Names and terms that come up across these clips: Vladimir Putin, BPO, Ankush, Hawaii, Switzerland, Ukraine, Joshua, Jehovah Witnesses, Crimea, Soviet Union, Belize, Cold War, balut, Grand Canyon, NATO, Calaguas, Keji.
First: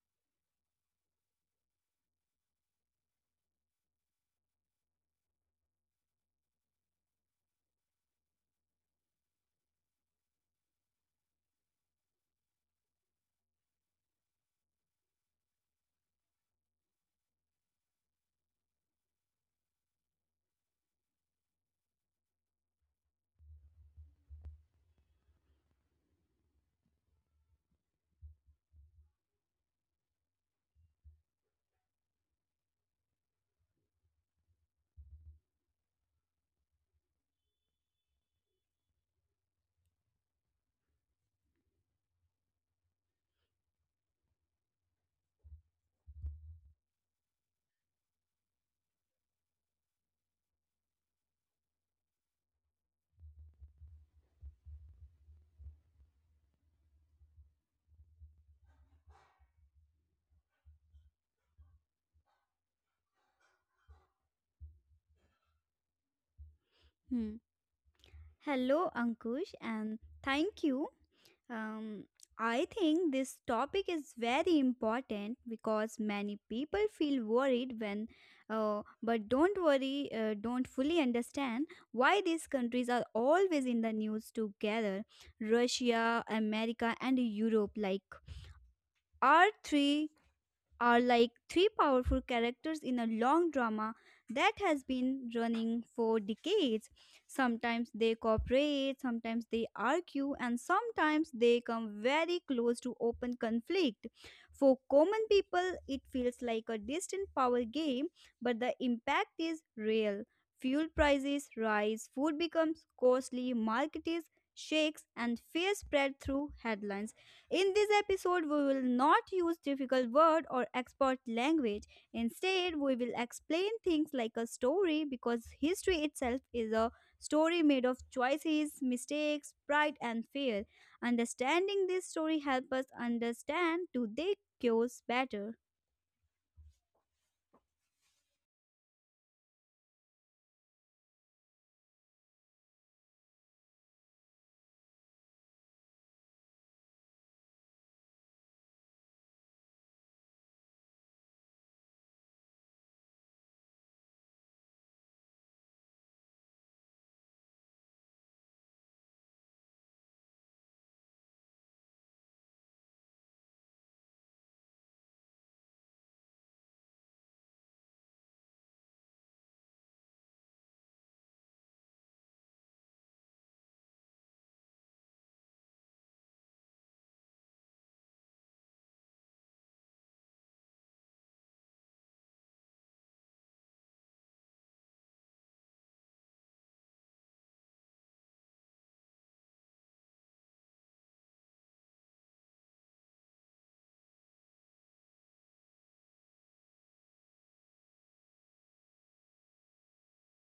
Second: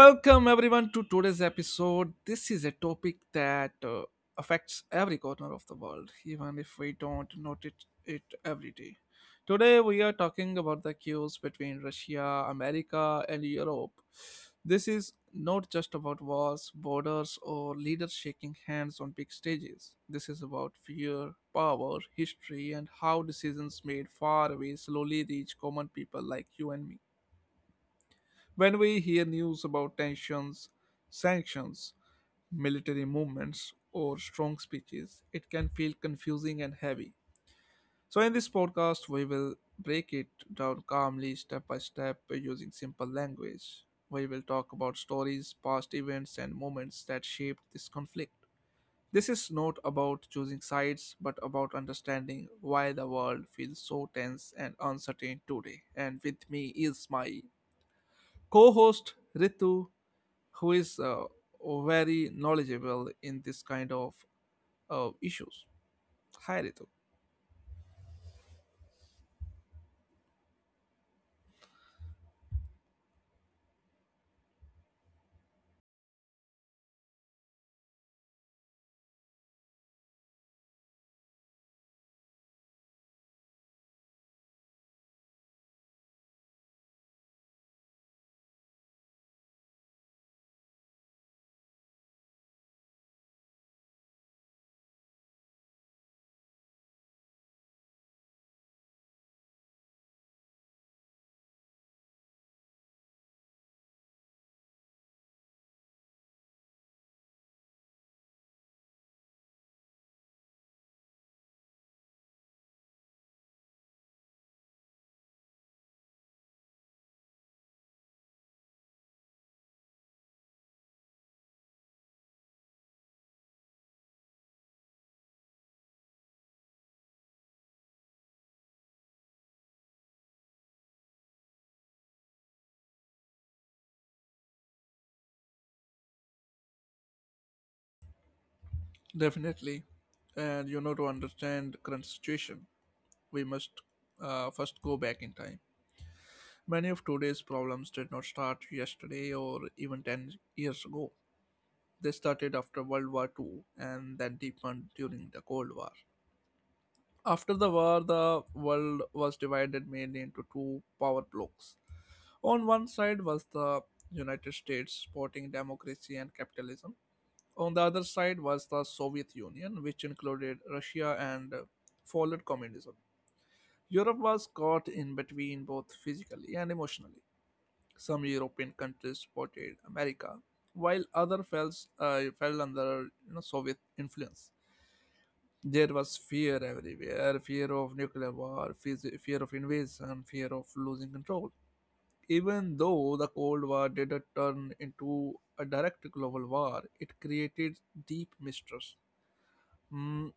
Welcome everyone to today's episode. This is a topic that affects every corner of the world, even if we don't notice it every day. Today we are talking about the cues between Russia, America, and Europe. This is not just about wars, borders, or leaders shaking hands on big stages. This is about fear, power, history, and how decisions made far away slowly reach common people like you and me. When we hear news about tensions, sanctions, military movements, or strong speeches, it can feel confusing and heavy. So, in this podcast, we will break it down calmly, step by step, using simple language. We will talk about stories, past events, and moments that shaped this conflict. This is not about choosing sides, but about understanding why the world feels so tense and uncertain today. And with me is my co host Ritu who is very knowledgeable in this kind of issues. Hi, Ritu. Hmm. Hello, Ankush, and thank you. Um, I think this topic is very important because many people feel worried when, but don't worry, don't fully understand why these countries are always in the news together. Russia, America, and Europe, like, are three are like three powerful characters in a long drama that has been running for decades. Sometimes they cooperate, sometimes they argue, and sometimes they come very close to open conflict. For common people, it feels like a distant power game, but the impact is real. Fuel prices rise, food becomes costly, market is shakes, and fear spread through headlines. In this episode, we will not use difficult word or expert language. Instead, we will explain things like a story because history itself is a story made of choices, mistakes, pride, and fear. Understanding this story helps us understand today cures better. Definitely. And you know, to understand current situation, we must first go back in time. Many of today's problems did not start yesterday or even 10 years ago. They started after World War Two and then deepened during the Cold War. After the war, the world was divided mainly into two power blocks. On one side was the United States supporting democracy and capitalism. On the other side was the Soviet Union, which included Russia and followed communism. Europe was caught in between both physically and emotionally. Some European countries supported America, while others fell under, you know, Soviet influence. There was fear everywhere, fear of nuclear war, fear of invasion, fear of losing control. Even though the Cold War didn't turn into a direct global war, it created deep mistrust. Mm,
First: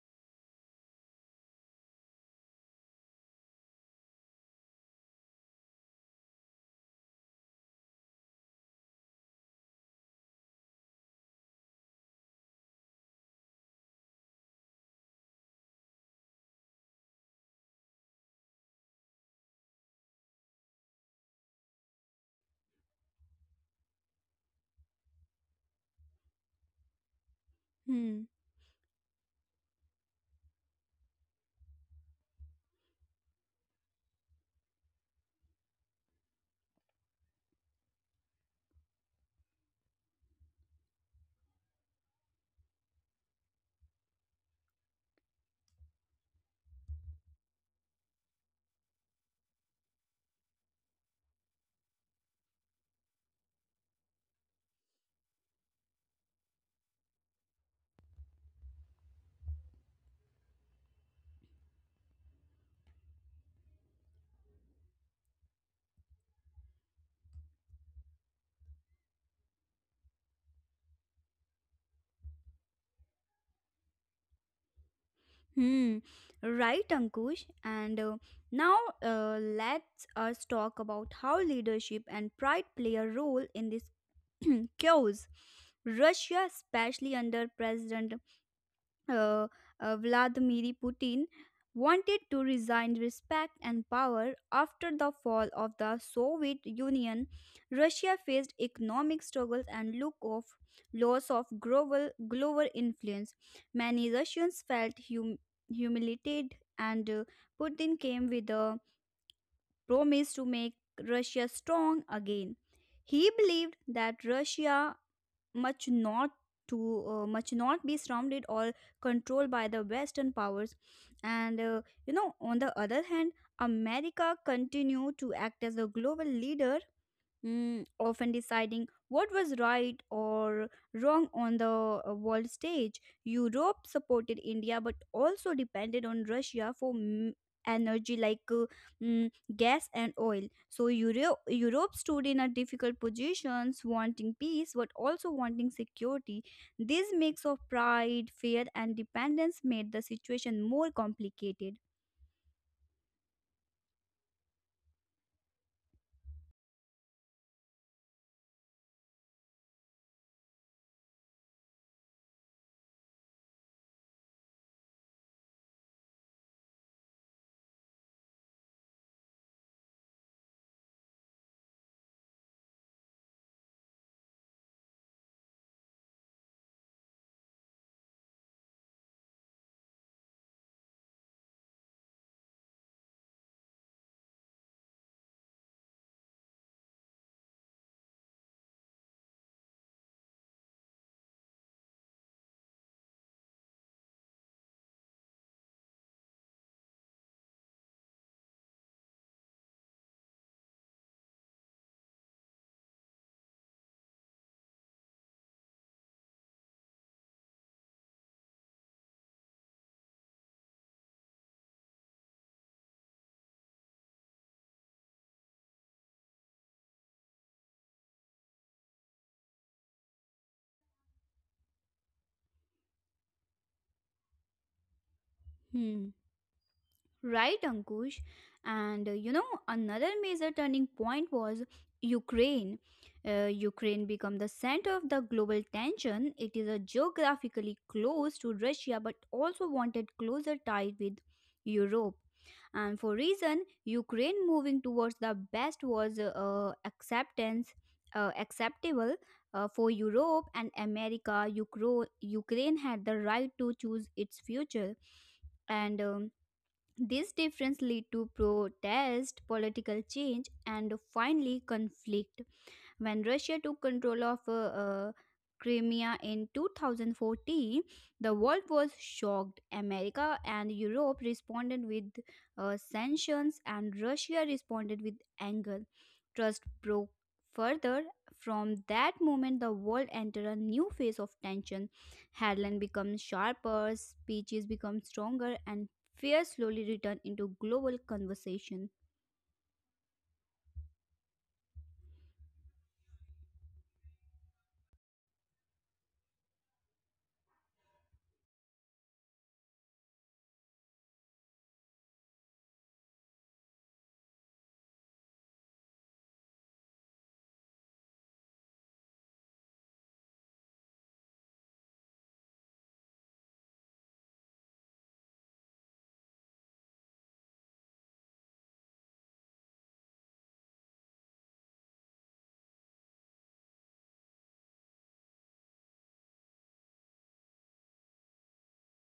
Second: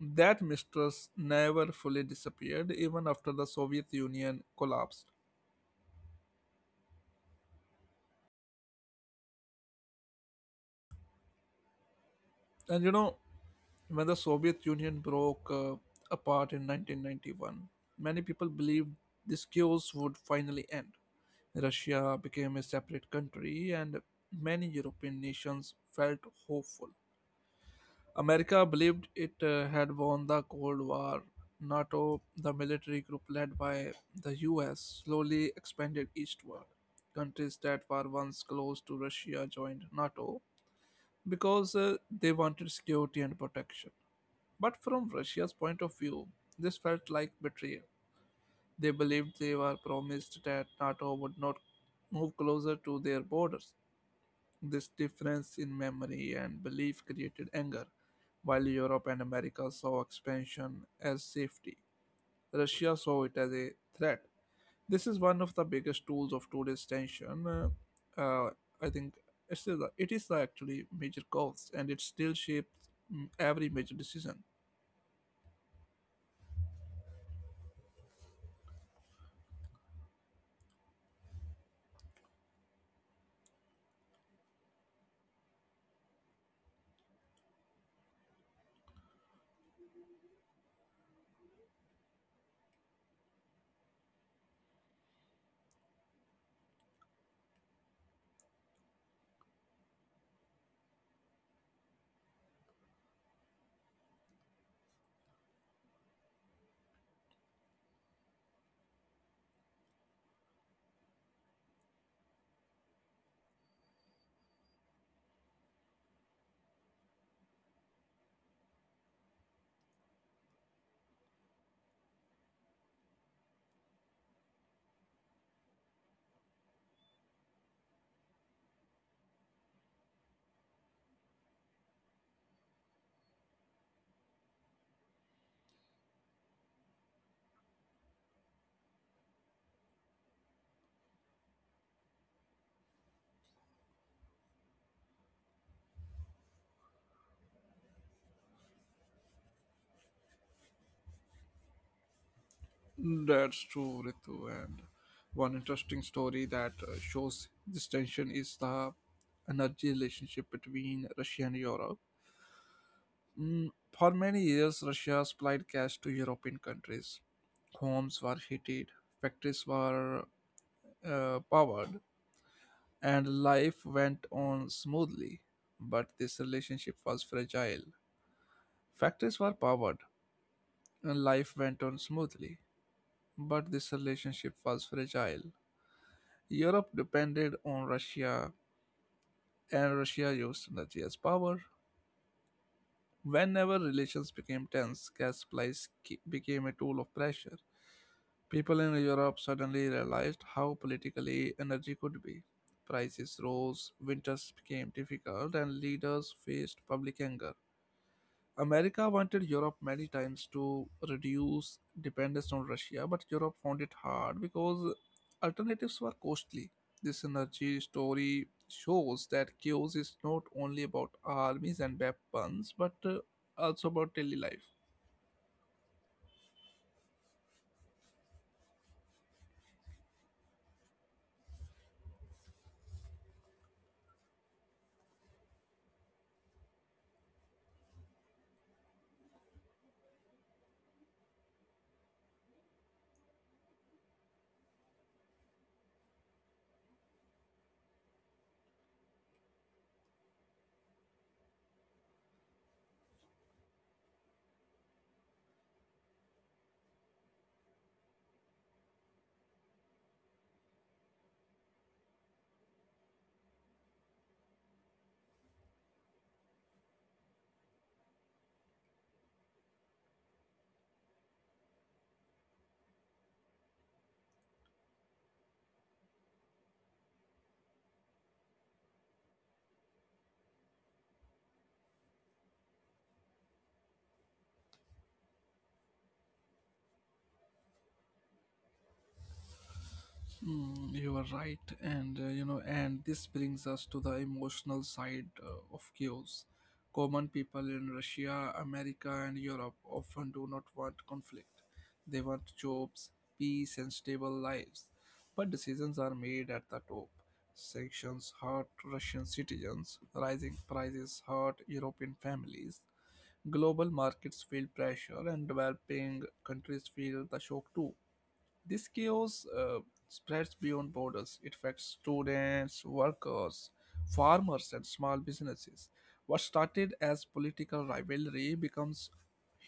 that mistrust never fully disappeared, even after the Soviet Union collapsed. And you know, when the Soviet Union broke apart in 1991, many people believed this chaos would finally end. Russia became a separate country, and many European nations felt hopeful. Hmm. America believed it had won the Cold War. NATO, the military group led by the US, slowly expanded eastward. Countries that were once close to Russia joined NATO because they wanted security and protection. But from Russia's point of view, this felt like betrayal. They believed they were promised that NATO would not move closer to their borders. This difference in memory and belief created anger. While Europe and America saw expansion as safety, Russia saw it as a threat. This is one of the biggest tools of today's tension. Uh, uh, I think it is the actually major cause, and it still shapes every major decision. Hmm. Right, Ankush. And Now let us talk about how leadership and pride play a role in this chaos. Russia, especially under President uh, Vladimir Putin, wanted to resign respect and power after the fall of the Soviet Union. Russia faced economic struggles and look of loss of global influence. Many Russians felt humiliated, and Putin came with a promised to make Russia strong again. He believed that Russia much not to much not be surrounded or controlled by the western powers, and you know, on the other hand, America continued to act as a global leader, often deciding what was right or wrong on the world stage. Europe supported India but also depended on Russia for energy, like mm, gas and oil. So Europe stood in a difficult positions, wanting peace but also wanting security. This mix of pride, fear and dependence made the situation more complicated. That's true, Ritu. And one interesting story that shows this tension is the energy relationship between Russia and Europe. Mm, For many years, Russia supplied gas to European countries. Homes were heated, factories were powered, and life went on smoothly. But this relationship was fragile. Factories were powered, and life went on smoothly. But this relationship was fragile. Europe depended on Russia, and Russia used energy as power. Whenever relations became tense, gas supplies became a tool of pressure. People in Europe suddenly realized how politically energy could be. Prices rose, winters became difficult, and leaders faced public anger. America wanted Europe many times to reduce dependence on Russia, but Europe found it hard because alternatives were costly. This energy story shows that chaos is not only about armies and weapons, but also about daily life. Hmm. Right, Ankush. And you know, another major turning point was Ukraine. Ukraine became the center of the global tension. It is a geographically close to Russia but also wanted closer tie with Europe. And for reason, Ukraine moving towards the best was acceptance acceptable for Europe and America. Ukraine had the right to choose its future, and this difference lead to protest, political change and finally conflict. When Russia took control of Crimea in 2014, the world was shocked. America and Europe responded with sanctions, and Russia responded with anger. Trust broke further. From that moment, the world entered a new phase of tension. Headlines become sharper, speeches become stronger, and fear slowly returned into global conversation. You are right, and you know, and this brings us to the emotional side of chaos. Common people in Russia, America, and Europe often do not want conflict. They want jobs, peace, and stable lives. But decisions are made at the top. Sanctions hurt Russian citizens. Rising prices hurt European families. Global markets feel pressure, and developing countries feel the shock too. This chaos spreads beyond borders. It affects students, workers, farmers, and small businesses. What started as political rivalry becomes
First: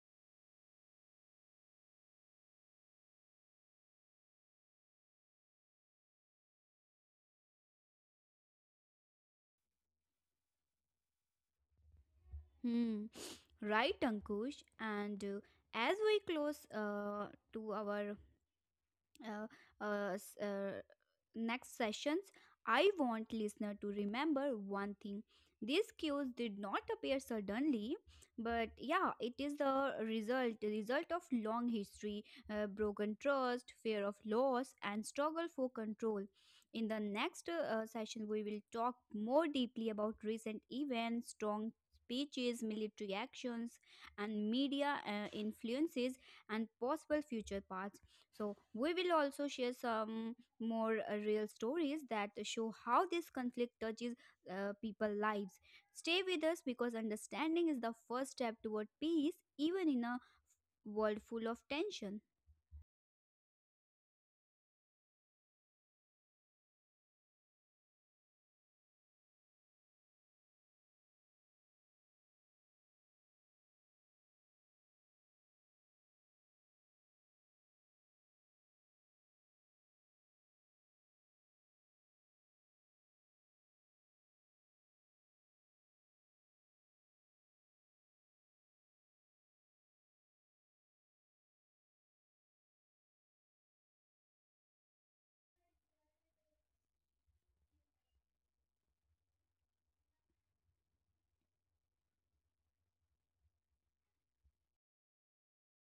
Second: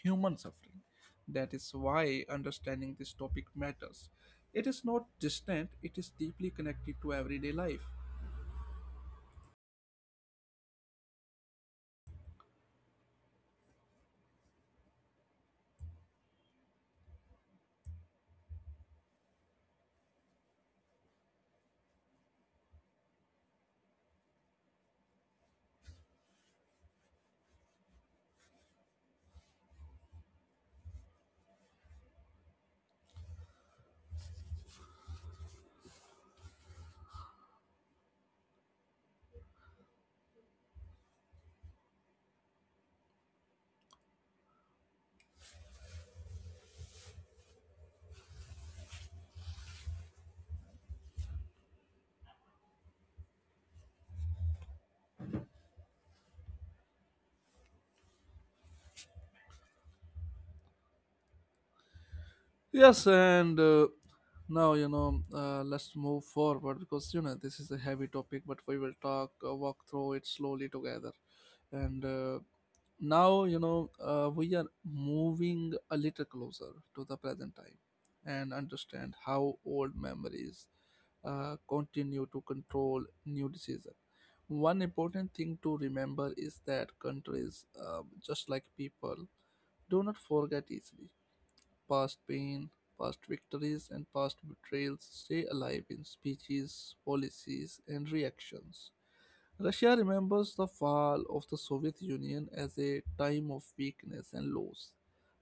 human suffering. That is why understanding this topic matters. It is not distant, it is deeply connected to everyday life. Hmm. Right, Ankush. And as we close to our uh, uh, s- uh, next sessions, I want listener to remember one thing. These cues did not appear suddenly, but yeah, it is the result of long history, broken trust, fear of loss, and struggle for control. In the next session, we will talk more deeply about recent events, strong speeches, military actions, and media influences and possible future paths. So, we will also share some more real stories that show how this conflict touches people lives. Stay with us, because understanding is the first step toward peace, even in a world full of tension. Yes, and now you know, let's move forward because you know this is a heavy topic, but we will talk walk through it slowly together. And now you know we are moving a little closer to the present time and understand how old memories continue to control new decisions. One important thing to remember is that countries, just like people, do not forget easily. Past pain, past victories, and past betrayals stay alive in speeches, policies, and reactions. Russia remembers the fall of the Soviet Union as a time of weakness and loss.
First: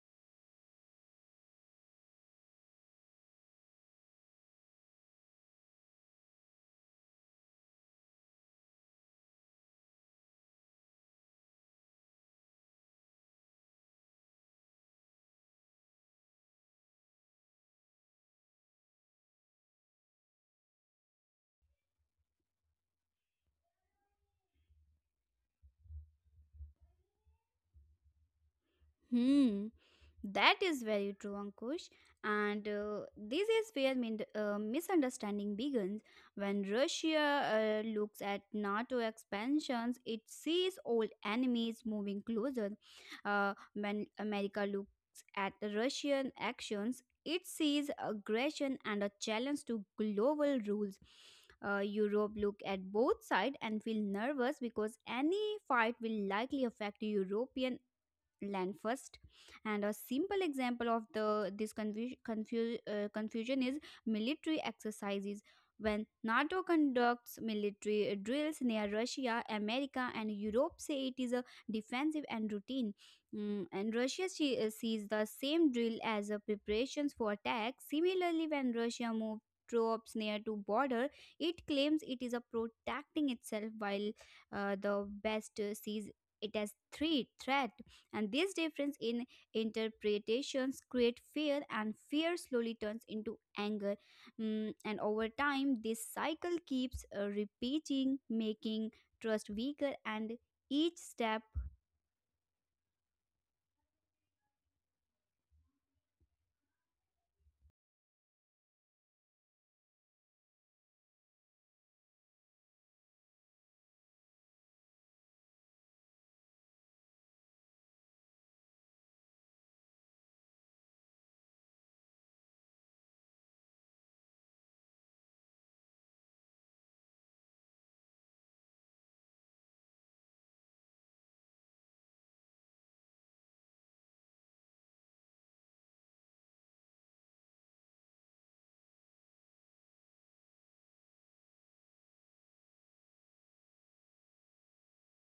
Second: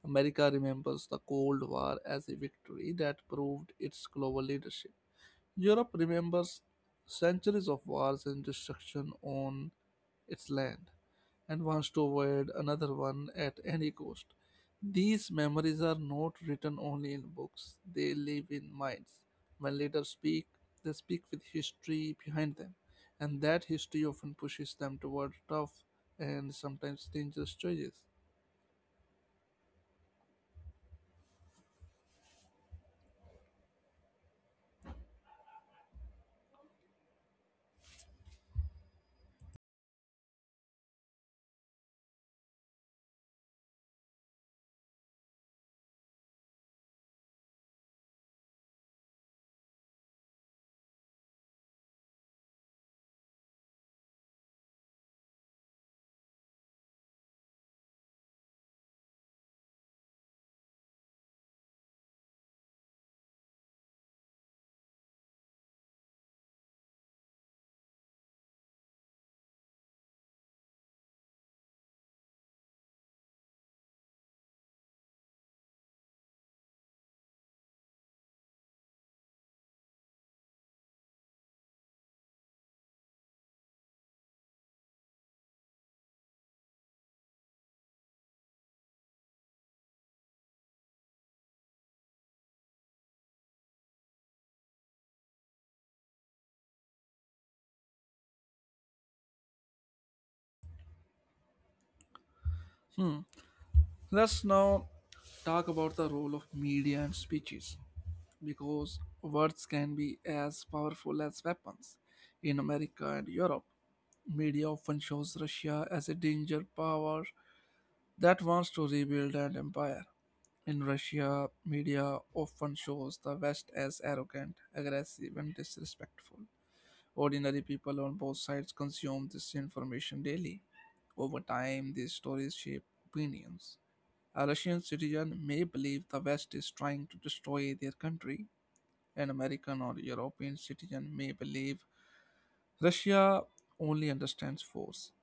America remembers the Cold War as a victory that proved its global leadership. Europe remembers centuries of wars and destruction on its land and wants to avoid another one at any cost. These memories are not written only in books, they live in minds. When leaders speak, they speak with history behind them, and that history often pushes them toward tough and sometimes dangerous choices. Hmm, that is very true, Ankush. And this is where misunderstanding begins. When Russia looks at NATO expansions, it sees old enemies moving closer. When America looks at the Russian actions, it sees aggression and a challenge to global rules. Europe look at both sides and feel nervous because any fight will likely affect European land first. And a simple example of the this confu- confu- confusion is military exercises. When NATO conducts military drills near Russia, America and Europe say it is a defensive and routine. And Russia sees the same drill as a preparations for attack. Similarly, when Russia moved troops near to border, it claims it is a protecting itself, while the west sees it as three threat, and this difference in interpretations create fear, and fear slowly turns into anger. And over time, this cycle keeps repeating, making trust weaker and each step. Let's now talk about the role of media and speeches because words can be as powerful as weapons. In America and Europe, media often shows Russia as a danger power that wants to rebuild an empire. In Russia, media often shows the West as arrogant, aggressive, and disrespectful. Ordinary people on both sides consume this information daily. Over time, these stories shape opinions. A Russian citizen may believe the West is trying to destroy their country. An American or European citizen may believe Russia only understands force.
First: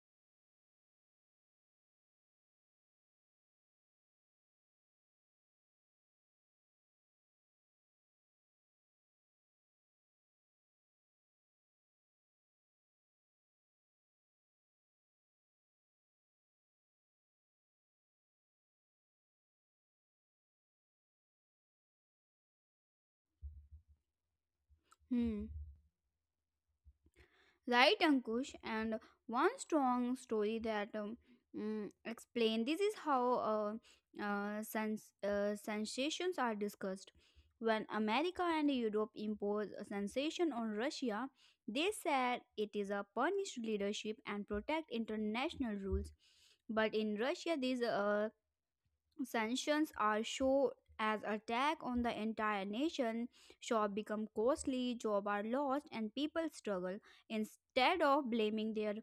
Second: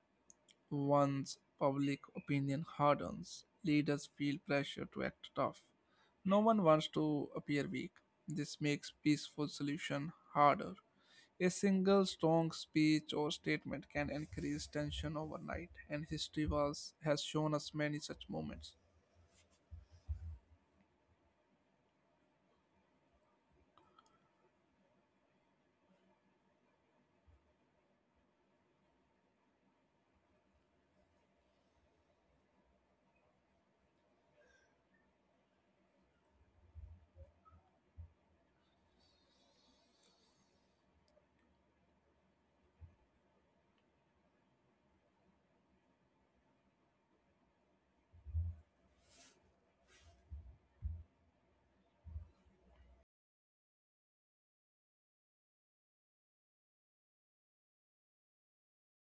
Once public opinion hardens, leaders feel pressure to act tough. No one wants to appear weak. This makes peaceful solution harder. A single strong speech or statement can increase tension overnight, and has shown us many such moments. Hmm, right, Ankush, and one strong story that explain this is how sensations are discussed. When America and Europe imposed a sensation on Russia, they said it is a punished leadership and protect international rules. But in Russia, these sanctions are shown as attack on the entire nation. Shops become costly, jobs are lost, and people struggle. Instead of blaming their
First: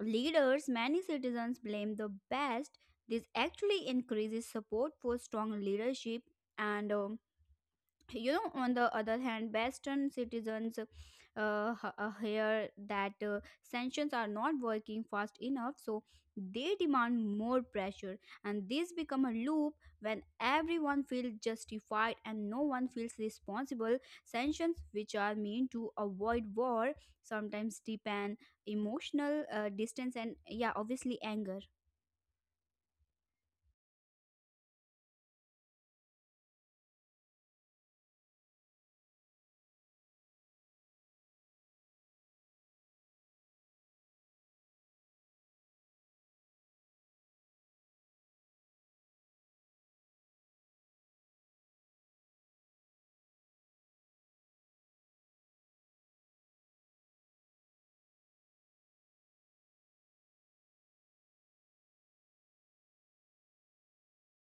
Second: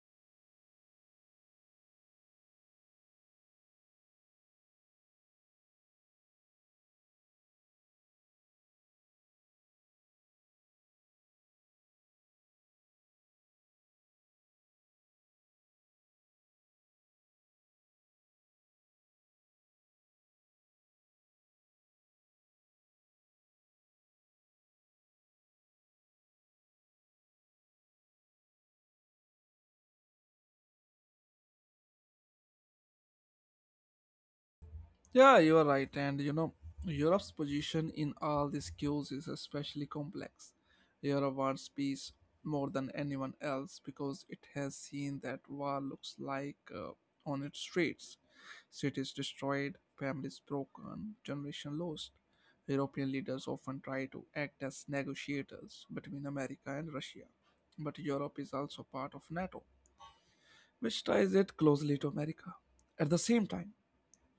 leaders, many citizens blame the best. This actually increases support for strong leadership, and you know, on the other hand, western citizens hear that sanctions are not working fast enough, so they demand more pressure, and this become a loop. When everyone feels justified and no one feels responsible, sanctions which are meant to avoid war sometimes depend emotional distance and, yeah, obviously anger. Yeah, you are right. And you know, Europe's position in all these queues is especially complex. Europe wants peace more than anyone else because it has seen that war looks like on its streets. Cities destroyed, families broken, generation lost. European leaders often try to act as negotiators between America and Russia. But Europe is also part of NATO, which ties it closely to America. At the same time,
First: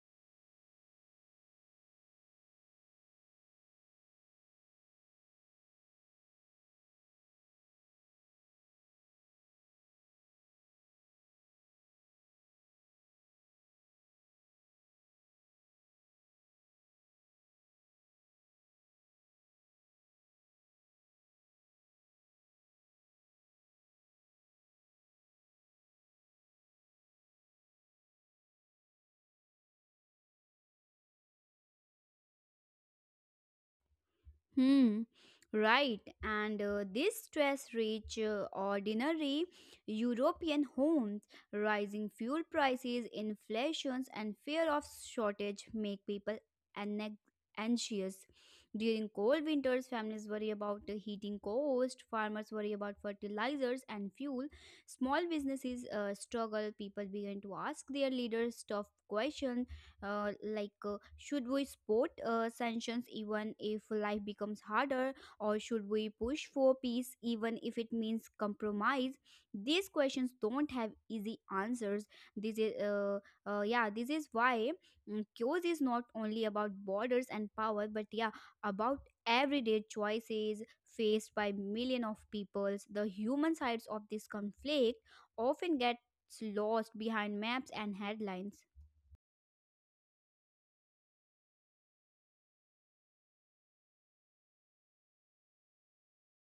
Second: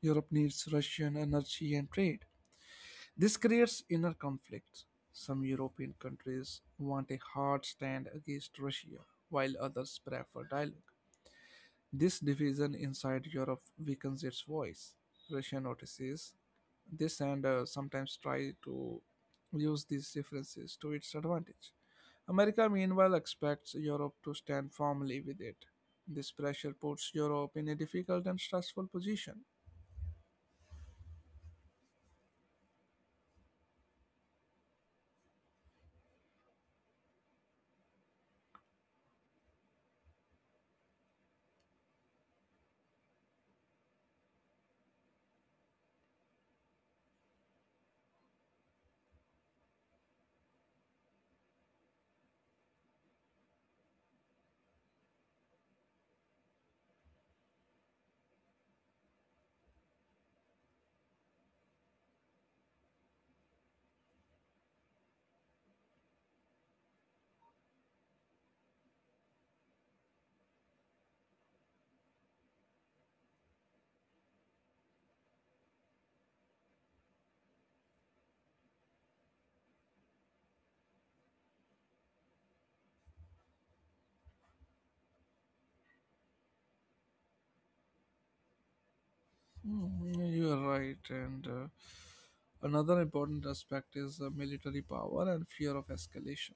Europe needs Russian energy and trade. This creates inner conflicts. Some European countries want a hard stand against Russia, while others prefer dialogue. This division inside Europe weakens its voice. Russia notices this and sometimes try to use these differences to its advantage. America, meanwhile, expects Europe to stand firmly with it. This pressure puts Europe in a difficult and stressful position. Hmm, right. And these stress rich, ordinary European homes, rising fuel prices, inflations, and fear of shortage make people anag- anxious. During cold winters, families worry about the heating cost, farmers worry about fertilizers and fuel, small businesses struggle, people begin to ask their leaders tough questions, like should we support sanctions even if life becomes harder, or should we push for peace even if it means compromise? These questions don't have easy answers. This is yeah, this is why, chaos is not only about borders and power but, yeah, about everyday choices faced by million of peoples. The human sides of this conflict often get lost behind maps and headlines. You are right, and another important aspect is military power and fear of escalation.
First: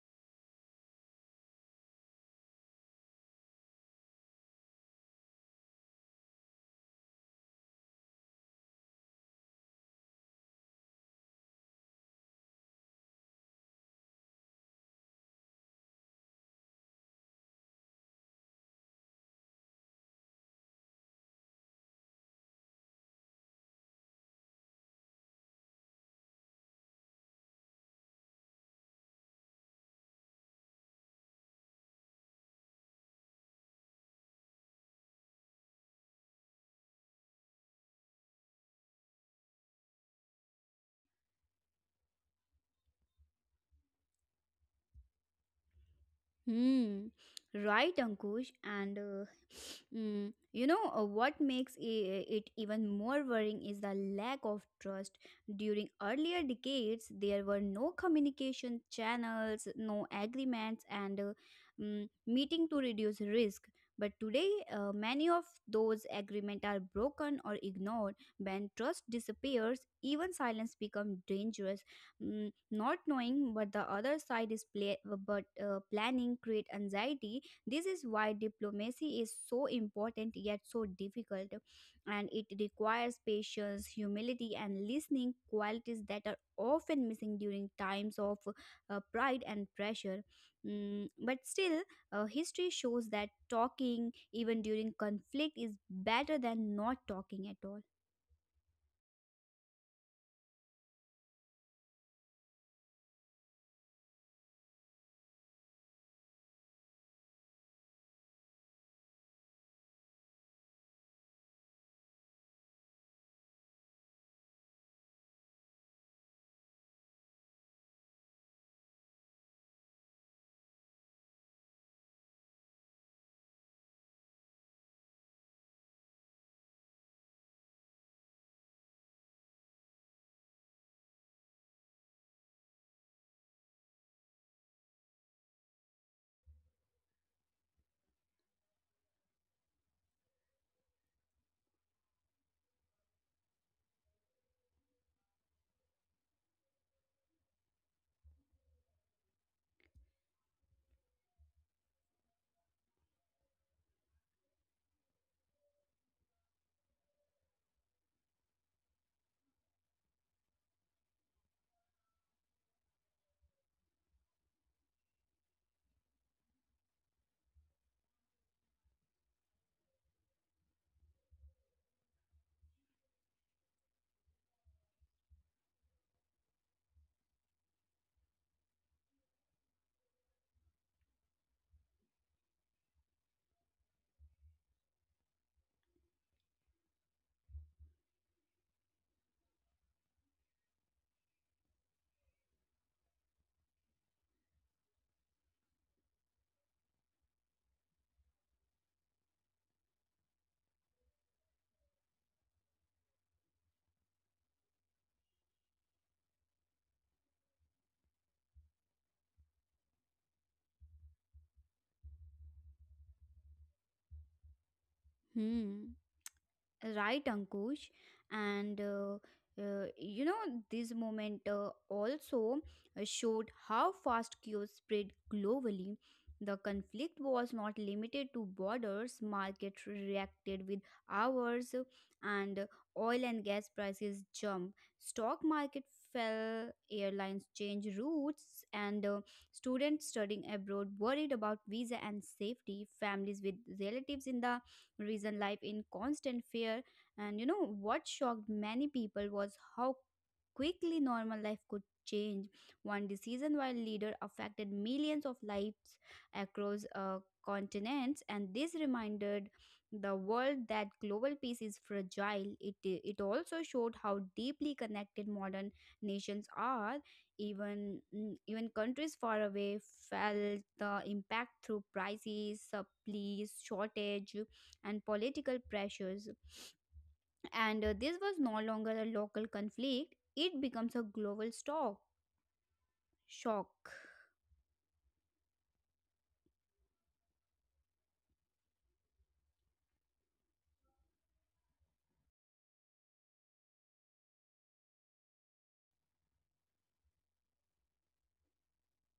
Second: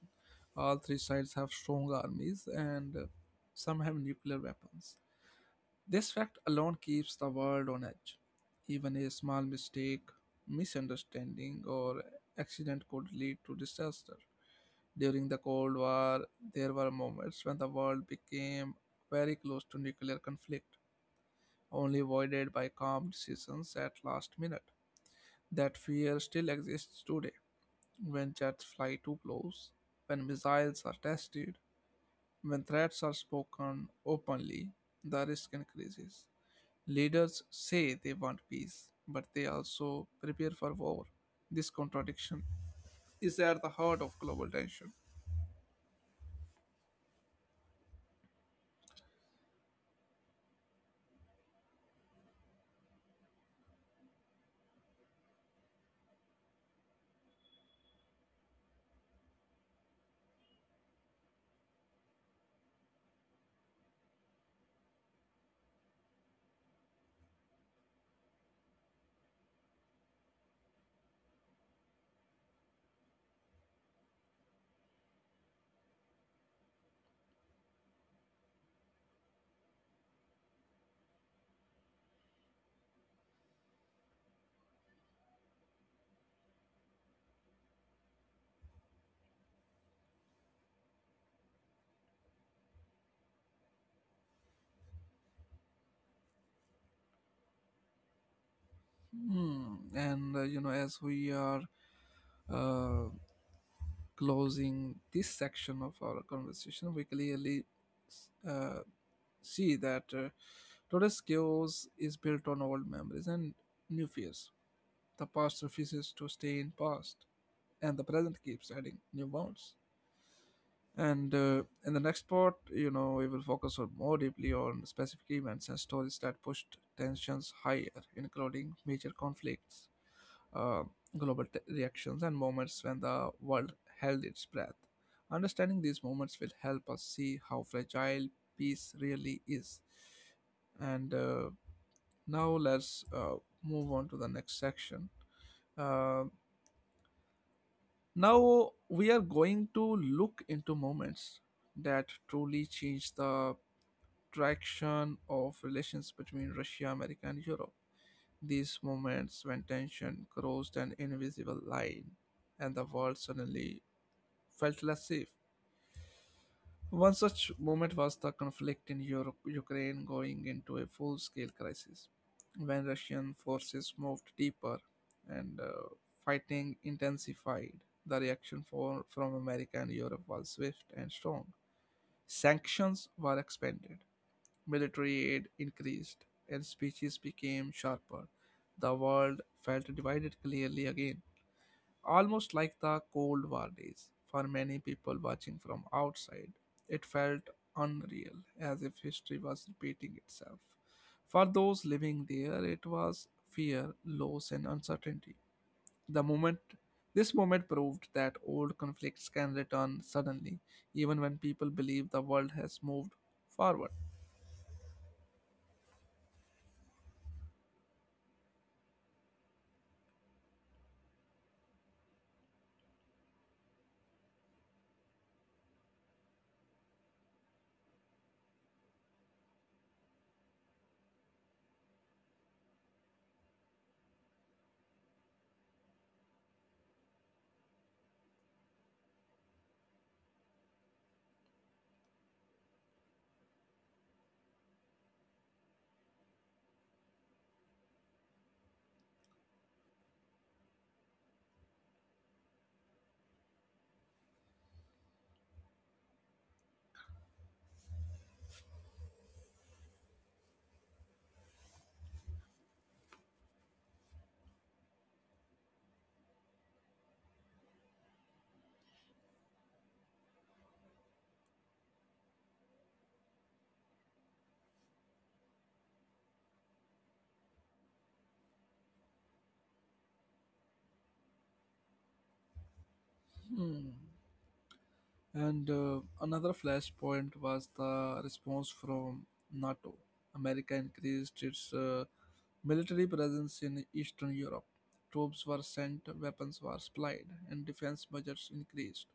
All three sides have strong armies, and some have nuclear weapons. This fact alone keeps the world on edge. Even a small mistake, misunderstanding, or accident could lead to disaster. During the Cold War, there were moments when the world became very close to nuclear conflict, only voided by calm decisions at last minute. That fear still exists today. When jets fly too close, when missiles are tested, when threats are spoken openly, the risk increases. Leaders say they want peace, but they also prepare for war. This contradiction is at the heart of global tension. Hmm. Right, Ankush. And you know, what makes it even more worrying is the lack of trust. During earlier decades, there were no communication channels, no agreements, and meeting to reduce risk. But today, many of those agreements are broken or ignored. When trust disappears, even silence becomes dangerous. Not knowing what the other side is play, but planning create anxiety. This is why diplomacy is so important yet so difficult, and it requires patience, humility and listening, qualities that are often missing during times of pride and pressure. But still, history shows that talking, even during conflict, is better than not talking at all. Hmm. And you know, as we are uh, closing this section of our conversation, we clearly uh, see that today's chaos is built on old memories and new fears. The past refuses to stay in past, and the present keeps adding new wounds. And in the next part, you know, we will focus on more deeply on specific events and stories that pushed tensions higher, including major conflicts, uh, reactions and moments when the world held its breath. Understanding these moments will help us see how fragile peace really is. And now let's move on to the next section. Uh, now we are going to look into moments that truly change the traction of relations between Russia, America, and Europe. These moments when tension crossed an invisible line and the world suddenly felt less safe. One such moment was the conflict in Europe, Ukraine going into a full scale crisis when Russian forces moved deeper and fighting intensified. The reaction from America and Europe was swift and strong. Sanctions were expanded, military aid increased, and speeches became sharper. The world felt divided clearly again, almost like the Cold War days. For many people watching from outside, it felt unreal, as if history was repeating itself. For those living there, it was fear, loss, and uncertainty. The moment this moment proved that old conflicts can return suddenly, even when people believe the world has moved forward. Hmm. Right, Ankush. And you know, this moment also showed how fast chaos spread globally. The conflict was not limited to borders, markets reacted with hours, and oil and gas prices jumped. Stock market fell, airlines changed routes, and students studying abroad worried about visa and safety. Families with relatives in the reason life in constant fear. And you know what shocked many people was how quickly normal life could change. One decision while leader affected millions of lives across continents, and this reminded the world that global peace is fragile. It also showed how deeply connected modern nations are. Even even countries far away felt the impact through prices, supplies, shortage, and political pressures. And this was no longer a local conflict, it becomes a global stock shock. And another flashpoint was the response from NATO. America increased its military presence in Eastern Europe. Troops were sent, weapons were supplied, and defense budgets increased.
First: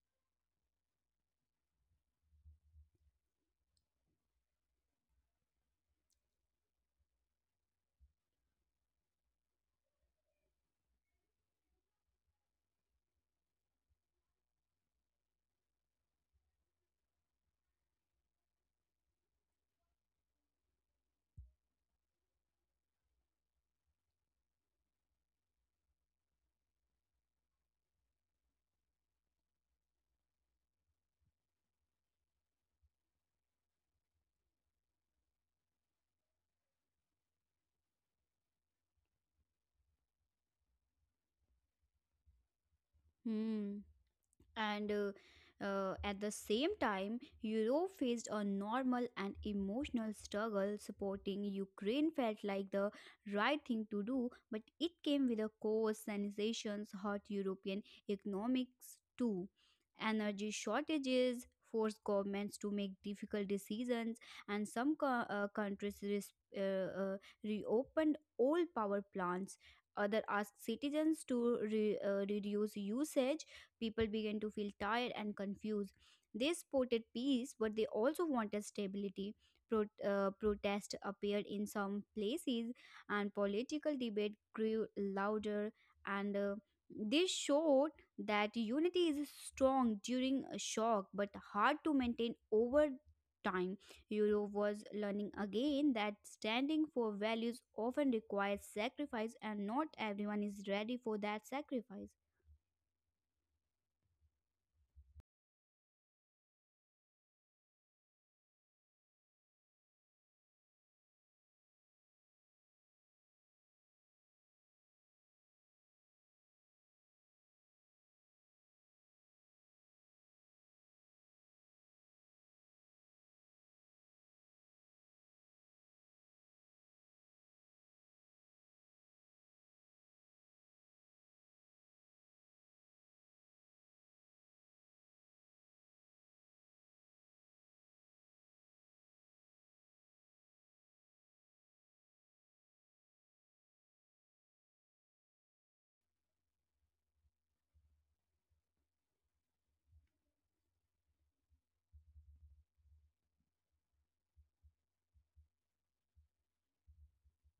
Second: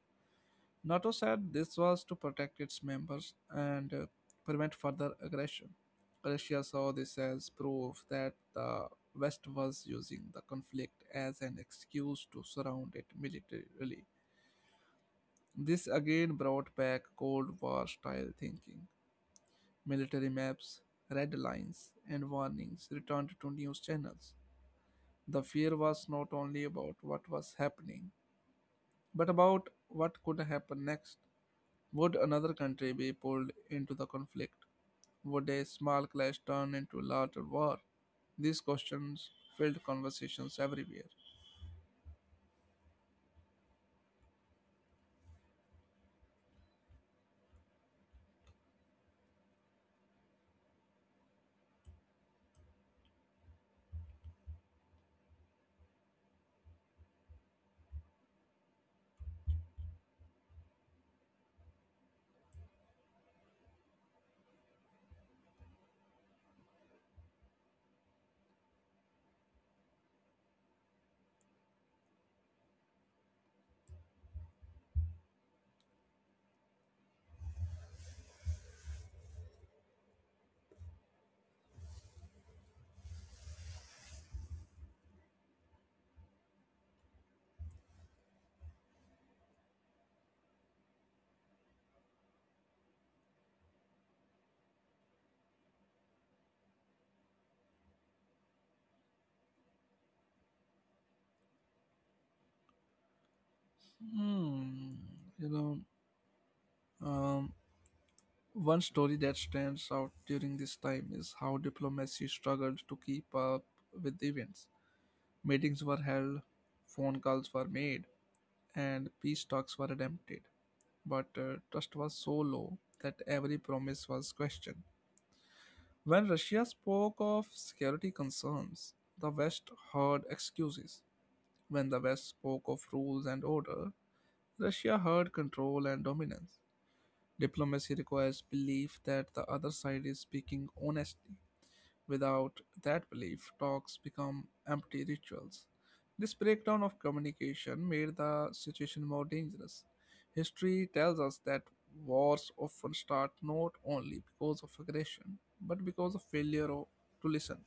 NATO said this was to protect its members and prevent further aggression. Russia saw this as proof that the West was using the conflict as an excuse to surround it militarily. This again brought back Cold War style thinking. Military maps, red lines, and warnings returned to news channels. The fear was not only about what was happening, but about what could happen next. Would another country be pulled into the conflict? Would a small clash turn into a larger war? These questions filled conversations everywhere. Hmm. and At the same time, Europe faced a normal and emotional struggle. Supporting Ukraine felt like the right thing to do, but it came with a cost. Sanctions hurt European economics too. Energy shortages forced governments to make difficult decisions, and some countries reopened old power plants. Others asked citizens to reduce usage. People began to feel tired and confused. They supported peace, but they also wanted stability. Protest appeared in some places, and political debate grew louder. And this showed that unity is strong during a shock, but hard to maintain over time. Europe was learning again that standing for values often requires sacrifice, and not everyone is ready for that sacrifice. Hmm, you know, um, One story that stands out during this time is how diplomacy struggled to keep up with events. Meetings were held, phone calls were made, and peace talks were attempted. But trust was so low that every promise was questioned. When Russia spoke of security concerns, the West heard excuses. When the West spoke of rules and order, Russia heard control and dominance. Diplomacy requires belief that the other side is speaking honestly. Without that belief, talks become empty rituals. This breakdown of communication made the situation more dangerous. History tells us that wars often start not only because of aggression, but because of to listen.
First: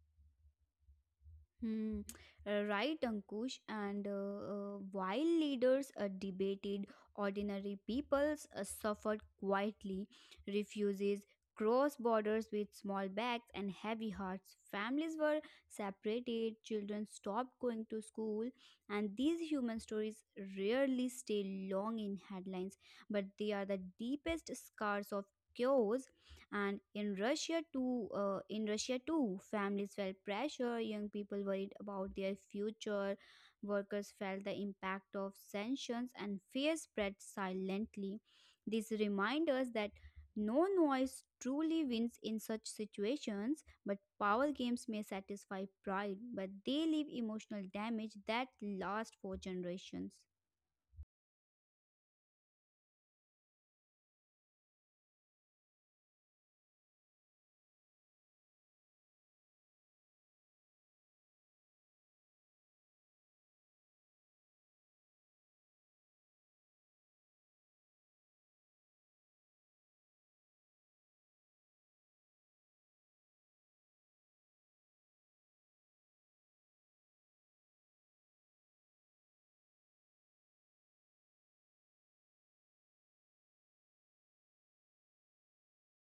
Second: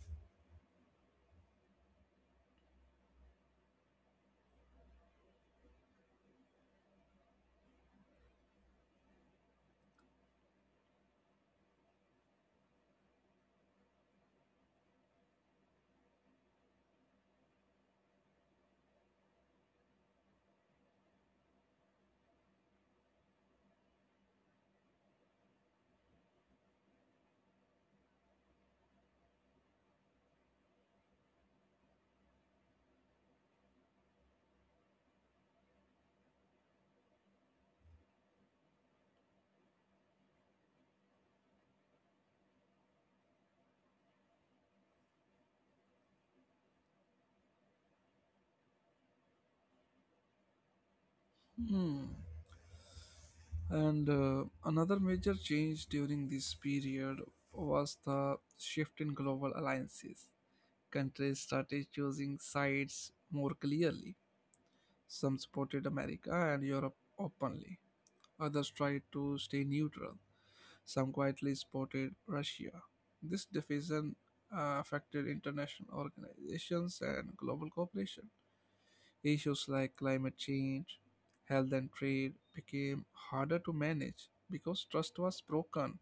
Hmm, right, Ankush. And while leaders debated, ordinary peoples suffered quietly. Refugees crossed borders with small bags and heavy hearts. Families were separated, children stopped going to school, and these human stories rarely stay long in headlines, but they are the deepest scars of chaos. And in Russia too, in Russia too, families felt pressure, young people worried about their future, workers felt the impact of sanctions, and fear spread silently. This reminds us that no noise truly wins in such situations, but power games may satisfy pride, but they leave emotional damage that lasts for generations. Hmm. And another major change during this period was the shift in global alliances. Countries started choosing sides more clearly. Some supported America and Europe openly, others tried to stay neutral, some quietly supported Russia. This division affected international organizations and global cooperation. Issues like climate change, health, and trade became harder to manage because trust was broken.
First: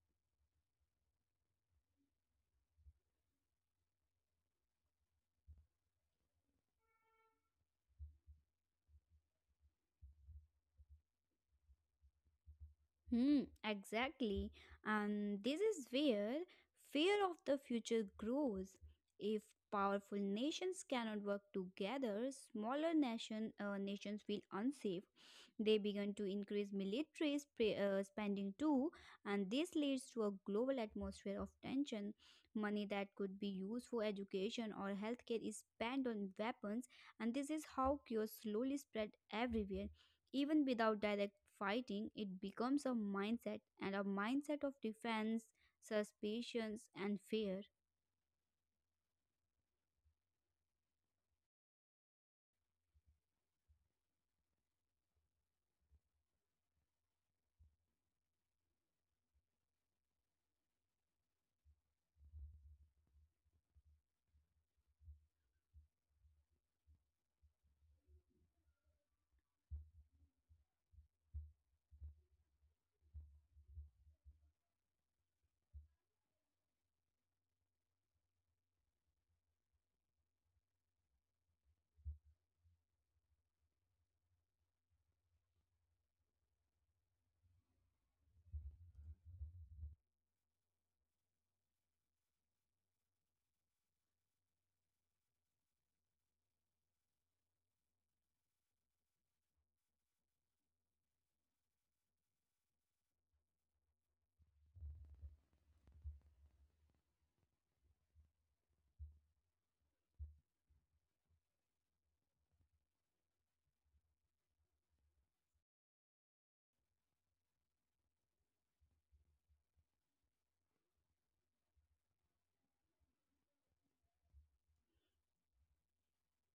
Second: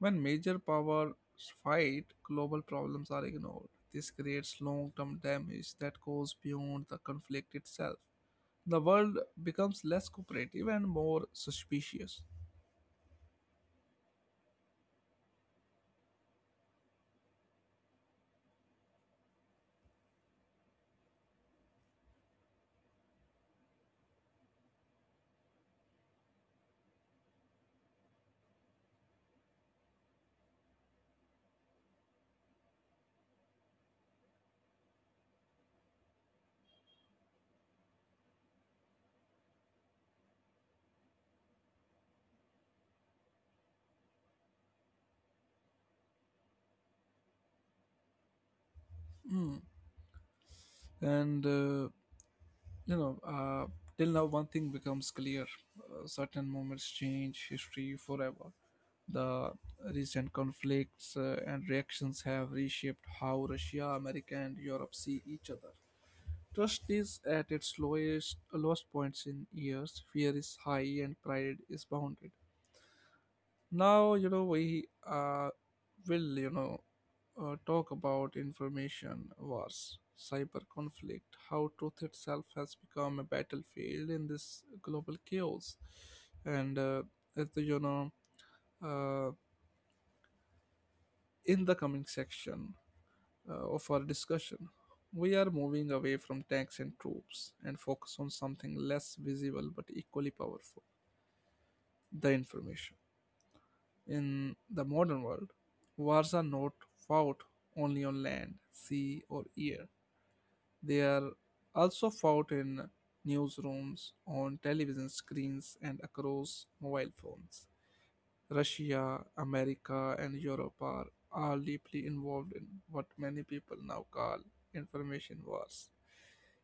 When major powers fight, global problems are ignored. This creates long term damage that goes beyond the conflict itself. The world becomes less cooperative and more suspicious. Hmm, exactly. And this is where fear of the future grows. If powerful nations cannot work together, nations feel unsafe. They begin to increase military spending too, and this leads to a global atmosphere of tension. Money that could be used for education or healthcare is spent on weapons, and this is how cures slowly spread everywhere. Even without direct fighting, it becomes a mindset, and a mindset of defense, suspicions, and fear. Mm. And, uh, you know, uh, till now, one thing becomes clear. Certain moments change history forever. The recent conflicts and reactions have reshaped how Russia, America, and Europe see each other. Trust is at its lowest points in years. Fear is high and pride is bounded. Now you know we uh, will you know uh, talk about information wars, cyber conflict, how truth itself has become a battlefield in this global chaos, and at the, you know uh, in the coming section of our discussion, we are moving away from tanks and troops and focus on something less visible but equally powerful: the information. In the modern world, wars are not fought only on land, sea, or air, they are also fought in newsrooms, on television screens, and across mobile phones. Russia, America, and Europe are all deeply involved in what many people now call information wars.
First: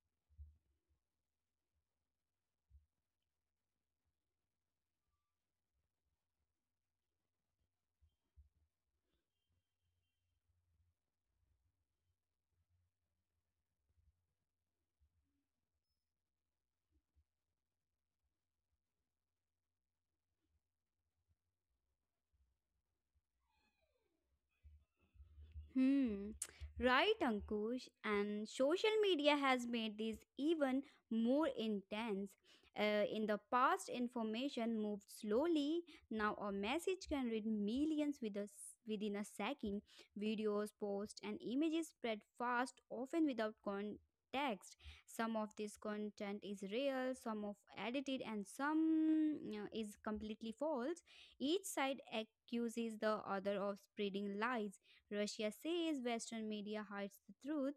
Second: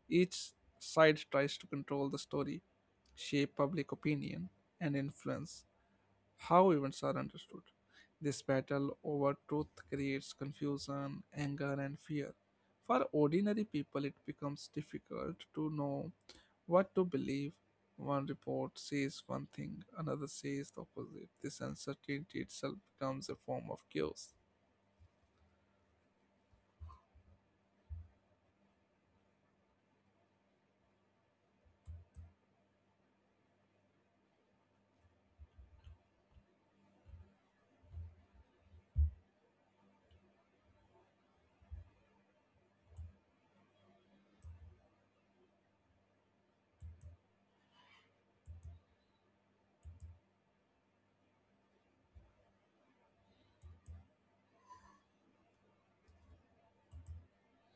Each side tries to control the story, shape public opinion, and influence how events are understood. This battle over truth creates confusion, anger, and fear. For ordinary people, it becomes difficult to know what to believe. One report says one thing, another says the opposite. This uncertainty itself becomes a form of chaos. Hmm, right, Ankush. And social media has made this even more intense. In the past, information moved slowly. Now, a message can reach millions within a second. Videos, posts, and images spread fast, often without context. Some of this content is real, some of edited, and some is completely false. Each side accuses the other of spreading lies. Russia says Western media hides the truth,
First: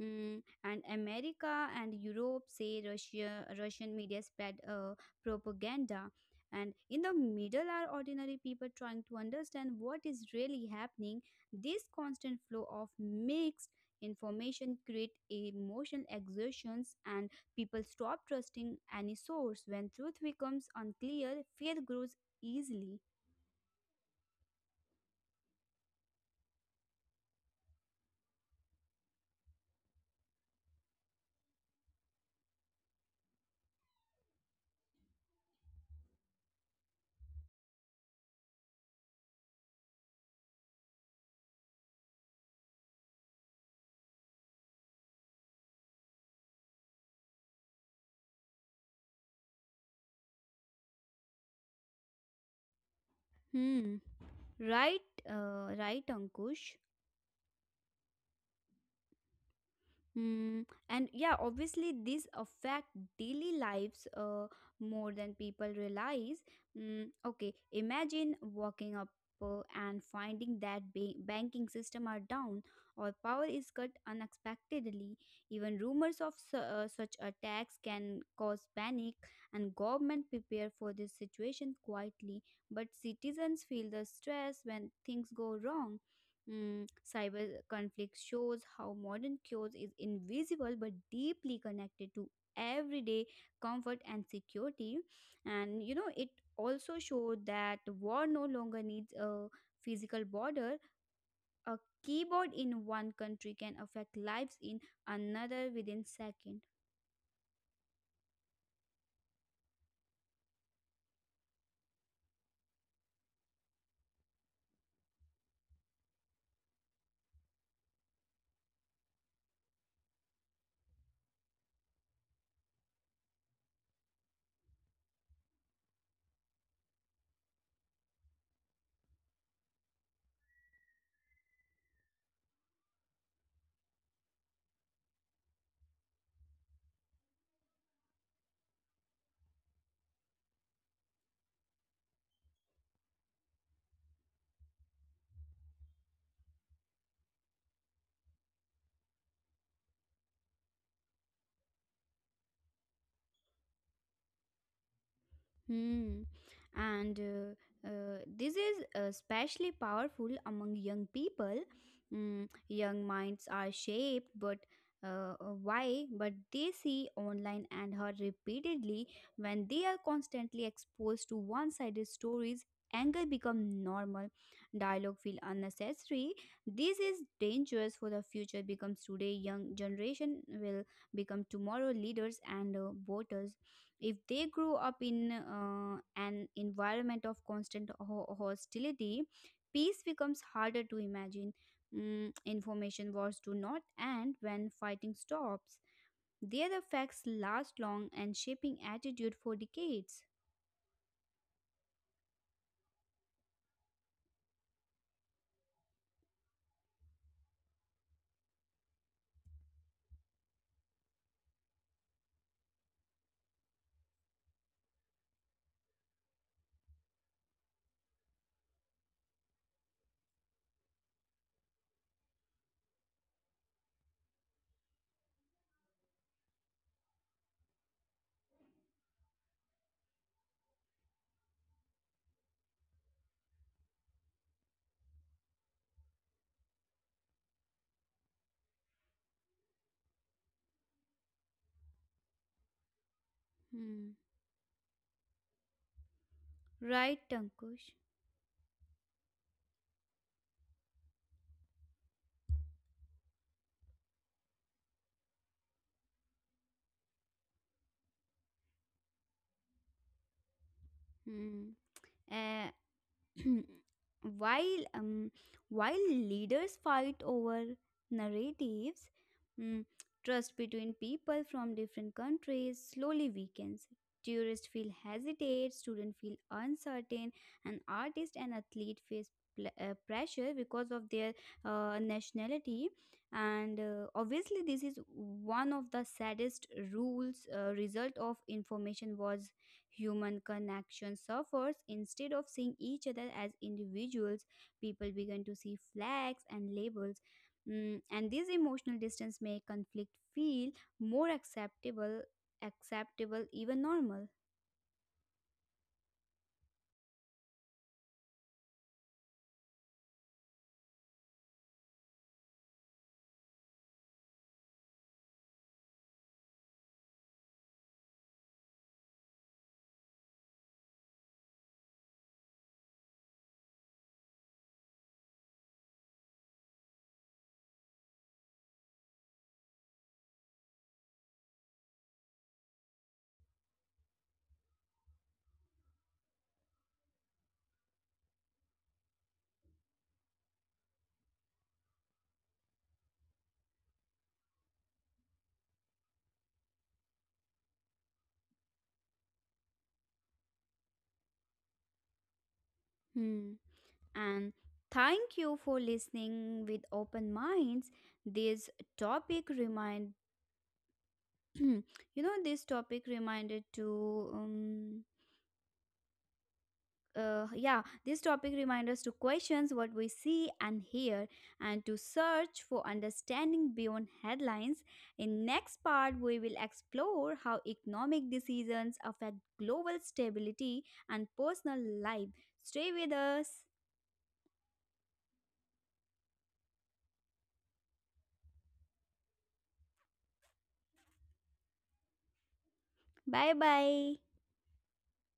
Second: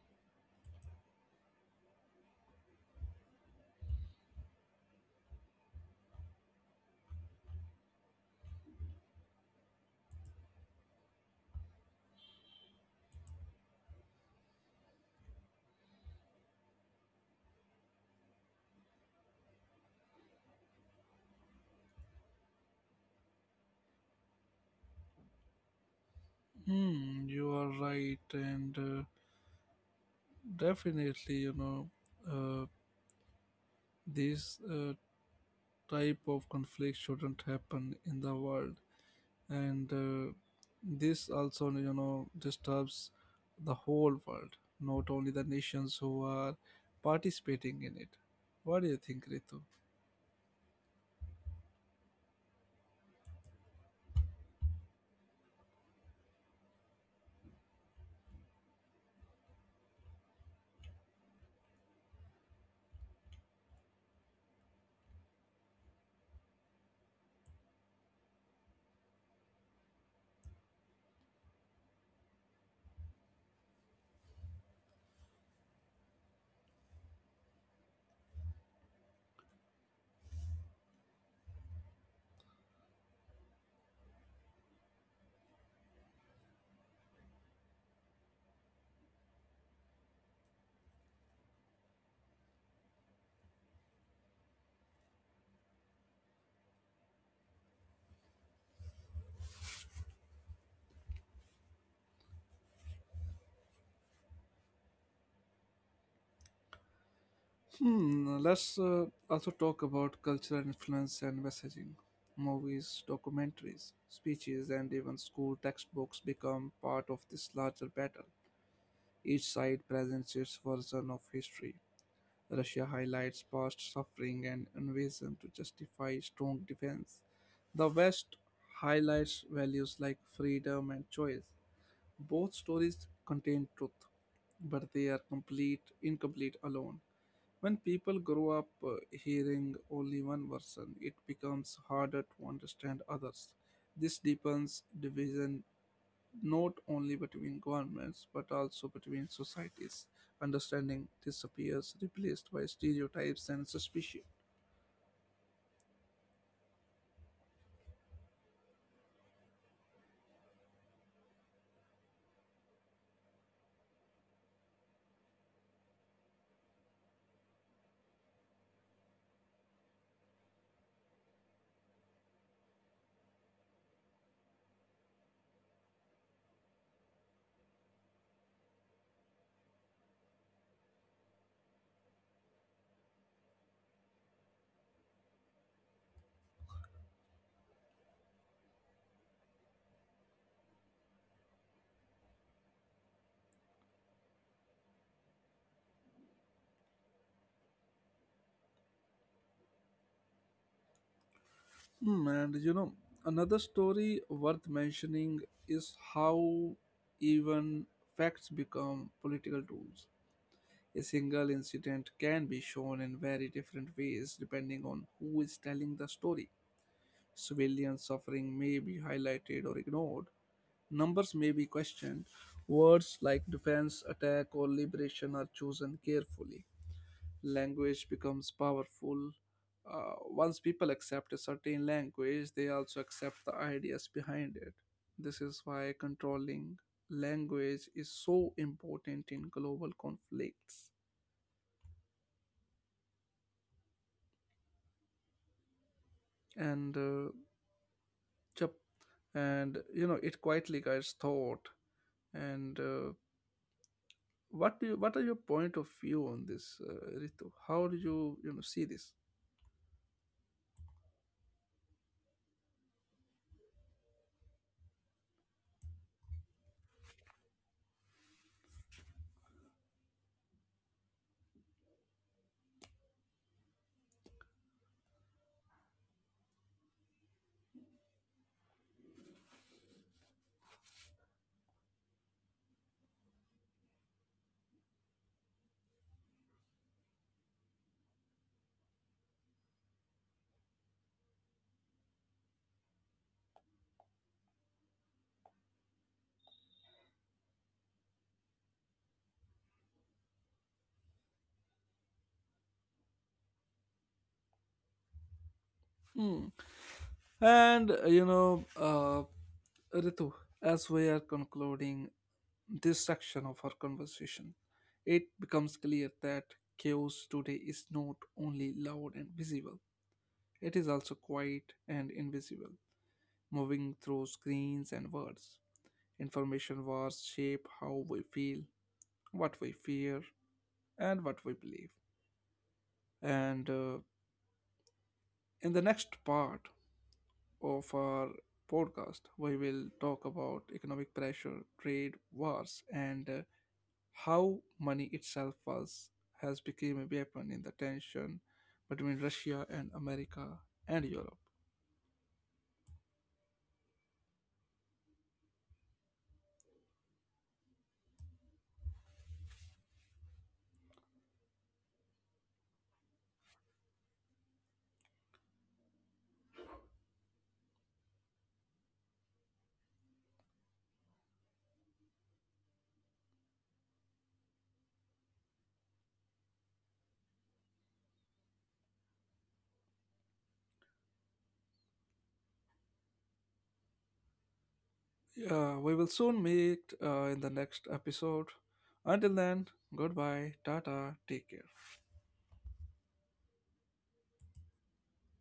and America and Europe say Russian media spread propaganda. And in the middle are ordinary people trying to understand what is really happening. This constant flow of mixed information create emotional exertions, and people stop trusting any source. When truth becomes unclear, fear grows easily. Hmm, you are right, and uh, definitely, you know, uh, this uh, type of conflict shouldn't happen in the world. And this also disturbs the whole world, not only the nations who are participating in it. What do you think, Ritu? Hmm, right, right, Ankush. Mm, and, yeah, obviously, these affect daily lives more than people realize. Okay, imagine walking up and finding that banking system are down, or power is cut unexpectedly. Even rumors of such attacks can cause panic, and government prepare for this situation quietly. But citizens feel the stress when things go wrong. Cyber conflict shows how modern cures is invisible but deeply connected to everyday comfort and security. And you know, it also showed that war no longer needs a physical border. A keyboard in one country can affect lives in another within second. Let's also talk about cultural influence and messaging. Movies, documentaries, speeches, and even school textbooks become part of this larger battle. Each side presents its version of history. Russia highlights past suffering and invasion to justify strong defense. The West highlights values like freedom and choice. Both stories contain truth, but they are complete incomplete alone. When people grow up hearing only one version, it becomes harder to understand others. This deepens division not only between governments but also between societies. Understanding disappears, replaced by stereotypes and suspicion. Hmm. And this is especially powerful among young people. Young minds are shaped, but why? But they see online and heard repeatedly. When they are constantly exposed to one-sided stories, anger become normal. Dialogue feel unnecessary. This is dangerous for the future. Becomes today, young generation will become tomorrow leaders and voters. If they grew up in an environment of constant hostility, peace becomes harder to imagine. Information wars do not end when fighting stops, their effects last long and shaping attitude for decades. Hmm, and, another story worth mentioning is how even facts become political tools. A single incident can be shown in very different ways depending on who is telling the story. Civilian suffering may be highlighted or ignored. Numbers may be questioned. Words like defense, attack, or liberation are chosen carefully. Language becomes powerful. Once people accept a certain language, they also accept the ideas behind it. This is why controlling language is so important in global conflicts. Hmm. And Right, uh, Tankush. chap- and it quietly guides thought. And what are your point of view on this, Ritu? How do you you know see this? Hmm. Uh, while while leaders fight over narratives, mm, trust between people from different countries slowly weakens. Tourists feel hesitate, students feel uncertain, and artists and athletes face pressure because of their nationality. And obviously, this is one of the saddest rules. Result of information was. Human connection suffers. Instead of seeing each other as individuals, people begin to see flags and labels. And this emotional distance make conflict feel more acceptable, even normal. Hmm. And uh, you know, uh, Ritu, as we are concluding this section of our conversation, it becomes clear that chaos today is not only loud and visible; it is also quiet and invisible, moving through screens and words. Information wars shape how we feel, what we fear, and what we believe. And In the next part of our podcast, we will talk about economic pressure, trade wars, and how money itself was has become a weapon in the tension between Russia and America and Europe. Hmm. And thank you for listening with open minds. This topic remind you know this topic reminded to yeah, This topic reminds us to question what we see and hear and to search for understanding beyond headlines. In next part, we will explore how economic decisions affect global stability and personal life. Stay with us. We will soon meet in the next episode. Until then, goodbye, tata, take care. Bye bye.